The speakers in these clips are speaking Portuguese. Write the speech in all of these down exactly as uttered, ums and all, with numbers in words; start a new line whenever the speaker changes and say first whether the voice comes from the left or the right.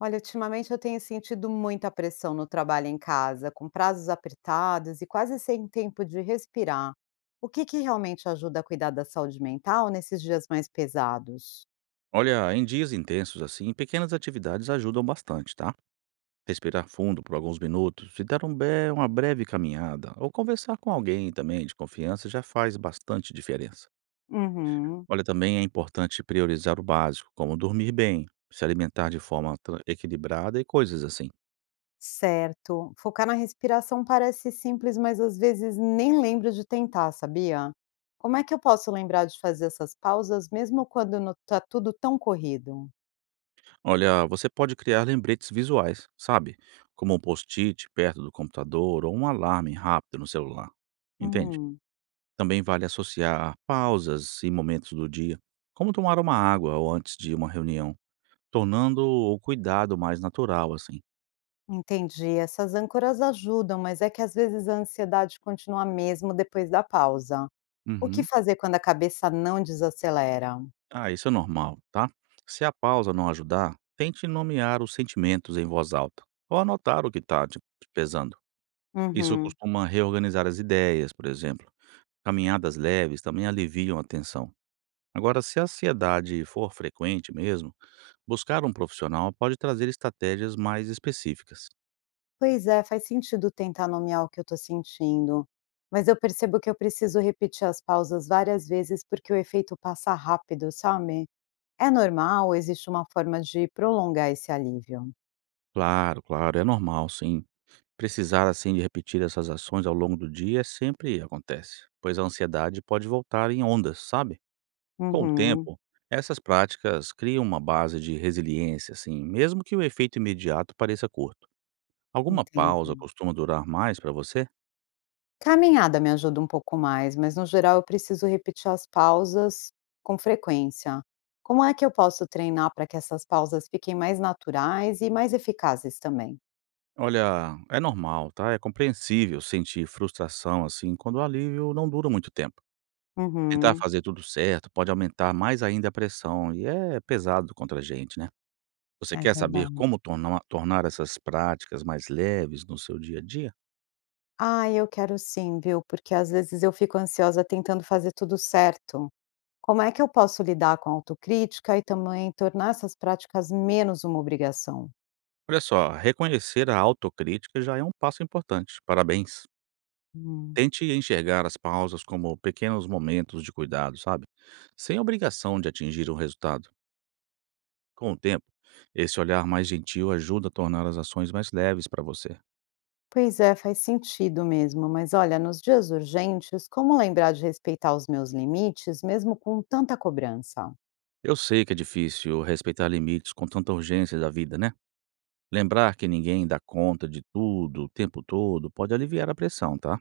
left: Olha, ultimamente eu tenho sentido muita pressão no trabalho em casa, com prazos apertados e quase sem tempo de respirar. O que que realmente ajuda a cuidar da saúde mental nesses dias mais pesados?
right: Olha, em dias intensos assim, pequenas atividades ajudam bastante, tá? Respirar fundo por alguns minutos e dar um be- uma breve caminhada ou conversar com alguém também de confiança já faz bastante diferença.
left: Uhum,
right: Olha, também é importante priorizar o básico, como dormir bem, se alimentar de forma tra- equilibrada e coisas assim.
left: certo. Focar na respiração parece simples, mas às vezes nem lembro de tentar, sabia? Como é que eu posso lembrar de fazer essas pausas mesmo quando não tá tudo tão corrido?
right: Olha, você pode criar lembretes visuais, sabe? Como um post-it perto do computador ou um alarme rápido no celular. Entende?
left: Hum.
right: Também vale associar pausas e momentos do dia, como tomar uma água ou antes de uma reunião, tornando o cuidado mais natural, assim.
left: Entendi. Essas âncoras ajudam, mas é que às vezes a ansiedade continua mesmo depois da pausa. O que
right: Uhum.
left: fazer quando a cabeça não desacelera?
right: Ah, isso é normal, tá? Se a pausa não ajudar, tente nomear os sentimentos em voz alta ou anotar o que está te pesando. Isso
left: Uhum.
right: costuma reorganizar as ideias, por exemplo. Caminhadas leves também aliviam a tensão. Agora, se a ansiedade for frequente mesmo, buscar um profissional pode trazer estratégias mais específicas.
left: Pois é, faz sentido tentar nomear o que eu estou sentindo. Mas eu percebo que eu preciso repetir as pausas várias vezes porque o efeito passa rápido, sabe? É normal, existe uma forma de prolongar esse alívio.
right: Claro, claro, é normal sim. Precisar assim de repetir essas ações ao longo do dia sempre acontece, pois a ansiedade pode voltar em ondas, sabe? Com o
left: Uhum.
right: tempo, essas práticas criam uma base de resiliência, assim, mesmo que o efeito imediato pareça curto. Alguma pausa
left: Entendi.
right: costuma durar mais para você?
left: Caminhada me ajuda um pouco mais, mas no geral eu preciso repetir as pausas com frequência. Como é que eu posso treinar para que essas pausas fiquem mais naturais e mais eficazes também?
right: Olha, é normal, tá? É compreensível sentir frustração assim quando o alívio não dura muito tempo. Tentar
left: Uhum,
right: fazer tudo certo pode aumentar mais ainda a pressão e é pesado contra a gente, né? Você
left: é
right: quer saber
left: verdade.
right: como tornar tornar essas práticas mais leves no seu dia a dia?
left: Ah, eu quero sim, viu? Porque às vezes eu fico ansiosa tentando fazer tudo certo. Como é que eu posso lidar com a autocrítica e também tornar essas práticas menos uma obrigação?
right: Olha só, reconhecer a autocrítica já é um passo importante. Parabéns.
left: Hum.
right: Tente enxergar as pausas como pequenos momentos de cuidado, sabe? Sem obrigação de atingir um resultado. Com o tempo, esse olhar mais gentil ajuda a tornar as ações mais leves para você.
left: Pois é, faz sentido mesmo, mas olha, nos dias urgentes, como lembrar de respeitar os meus limites, mesmo com tanta cobrança?
right: Eu sei que é difícil respeitar limites com tanta urgência da vida, né? Lembrar que ninguém dá conta de tudo o tempo todo pode aliviar a pressão, tá?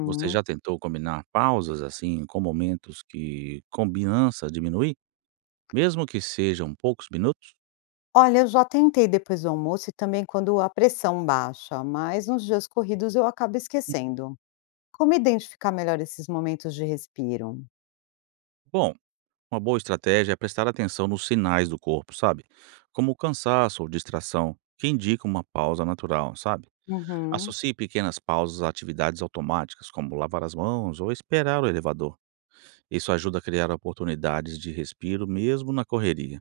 right: Você já tentou combinar pausas, assim, com momentos que combinança diminuir, mesmo que sejam poucos minutos?
left: Olha, eu já tentei depois do almoço e também quando a pressão baixa, mas nos dias corridos eu acabo esquecendo. Como identificar melhor esses momentos de respiro?
right: Bom, uma boa estratégia é prestar atenção nos sinais do corpo, sabe? Como cansaço ou distração, que indicam uma pausa natural, sabe?
left: Uhum.
right: Associe pequenas pausas a atividades automáticas, como lavar as mãos ou esperar o elevador. Isso ajuda a criar oportunidades de respiro mesmo na correria.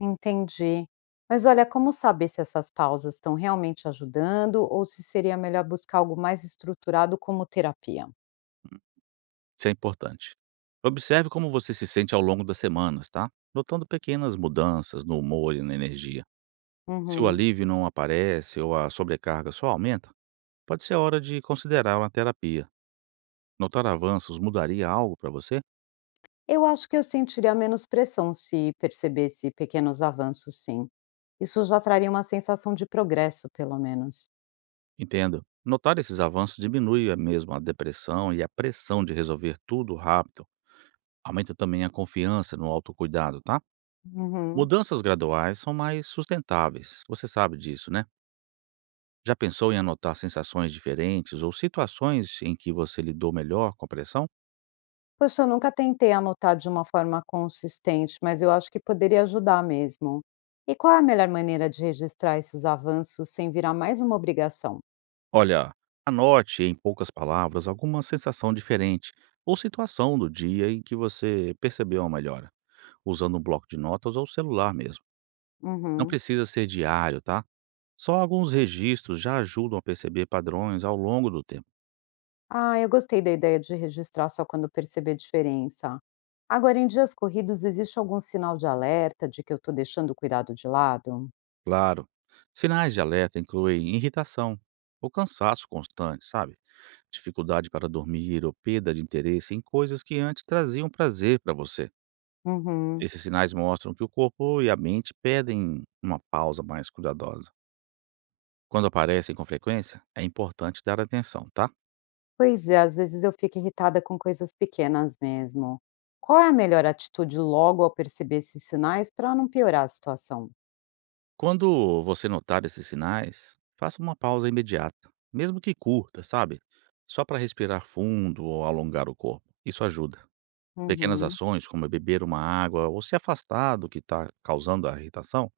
left: Entendi. Mas olha, como saber se essas pausas estão realmente ajudando ou se seria melhor buscar algo mais estruturado como terapia?
right: Isso é importante. Observe como você se sente ao longo das semanas, tá? Notando pequenas mudanças no humor e na energia. Se o
left: Uhum.
right: alívio não aparece ou a sobrecarga só aumenta, pode ser hora de considerar uma terapia. Notar avanços mudaria algo para você?
left: Eu acho que eu sentiria menos pressão se percebesse pequenos avanços, sim. Isso já traria uma sensação de progresso, pelo menos.
right: Entendo. Notar esses avanços diminui a- mesmo a depressão e a pressão de resolver tudo rápido. Aumenta também a confiança no autocuidado, tá?
left: Uhum.
right: Mudanças graduais são mais sustentáveis. Você sabe disso, né? Já pensou em anotar sensações diferentes ou situações em que você lidou melhor com a pressão?
left: Poxa, eu nunca tentei anotar de uma forma consistente, mas eu acho que poderia ajudar mesmo. E qual é a melhor maneira de registrar esses avanços sem virar mais uma obrigação?
right: Olha, anote em poucas palavras alguma sensação diferente ou situação do dia em que você percebeu uma melhora, usando um bloco de notas ou celular mesmo. Não
left: Uhum.
right: precisa ser diário, tá? Só alguns registros já ajudam a perceber padrões ao longo do tempo.
left: Ah, eu gostei da ideia de registrar só quando perceber diferença. Agora, em dias corridos, existe algum sinal de alerta de que eu estou deixando o cuidado de lado?
right: Claro, sinais de alerta incluem irritação ou cansaço constante, sabe? Dificuldade para dormir ou perda de interesse em coisas que antes traziam prazer para você.
left: Uhum.
right: Esses sinais mostram que o corpo e a mente pedem uma pausa mais cuidadosa. Quando aparecem com frequência, é importante dar atenção, tá?
left: Pois é, às vezes eu fico irritada com coisas pequenas mesmo. Qual é a melhor atitude logo ao perceber esses sinais para não piorar a situação?
right: Quando você notar esses sinais, faça uma pausa imediata, mesmo que curta, sabe? Só para respirar fundo ou alongar o corpo. Isso ajuda. Pequenas
left: Uhum.
right: ações, como beber uma água ou se afastar do que está causando a irritação,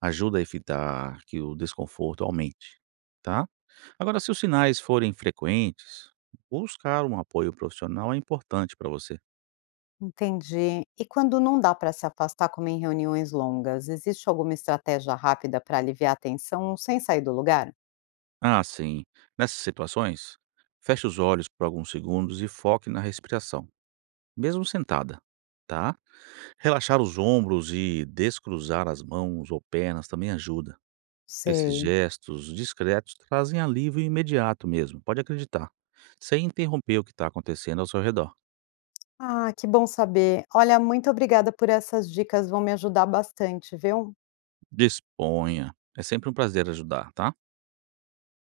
right: ajuda a evitar que o desconforto aumente, tá? Agora, se os sinais forem frequentes, buscar um apoio profissional é importante para você.
left: Entendi. E quando não dá para se afastar, como em reuniões longas, existe alguma estratégia rápida para aliviar a tensão sem sair do lugar?
right: Ah, sim. Nessas situações, feche os olhos por alguns segundos e foque na respiração, mesmo sentada, tá? Relaxar os ombros e descruzar as mãos ou pernas também ajuda. Esses
left: Sei.
right: gestos discretos trazem alívio imediato mesmo, pode acreditar, sem interromper o que está acontecendo ao seu redor.
left: Ah, que bom saber. Olha, muito obrigada por essas dicas, vão me ajudar bastante, viu?
right: Disponha. É sempre um prazer ajudar, tá?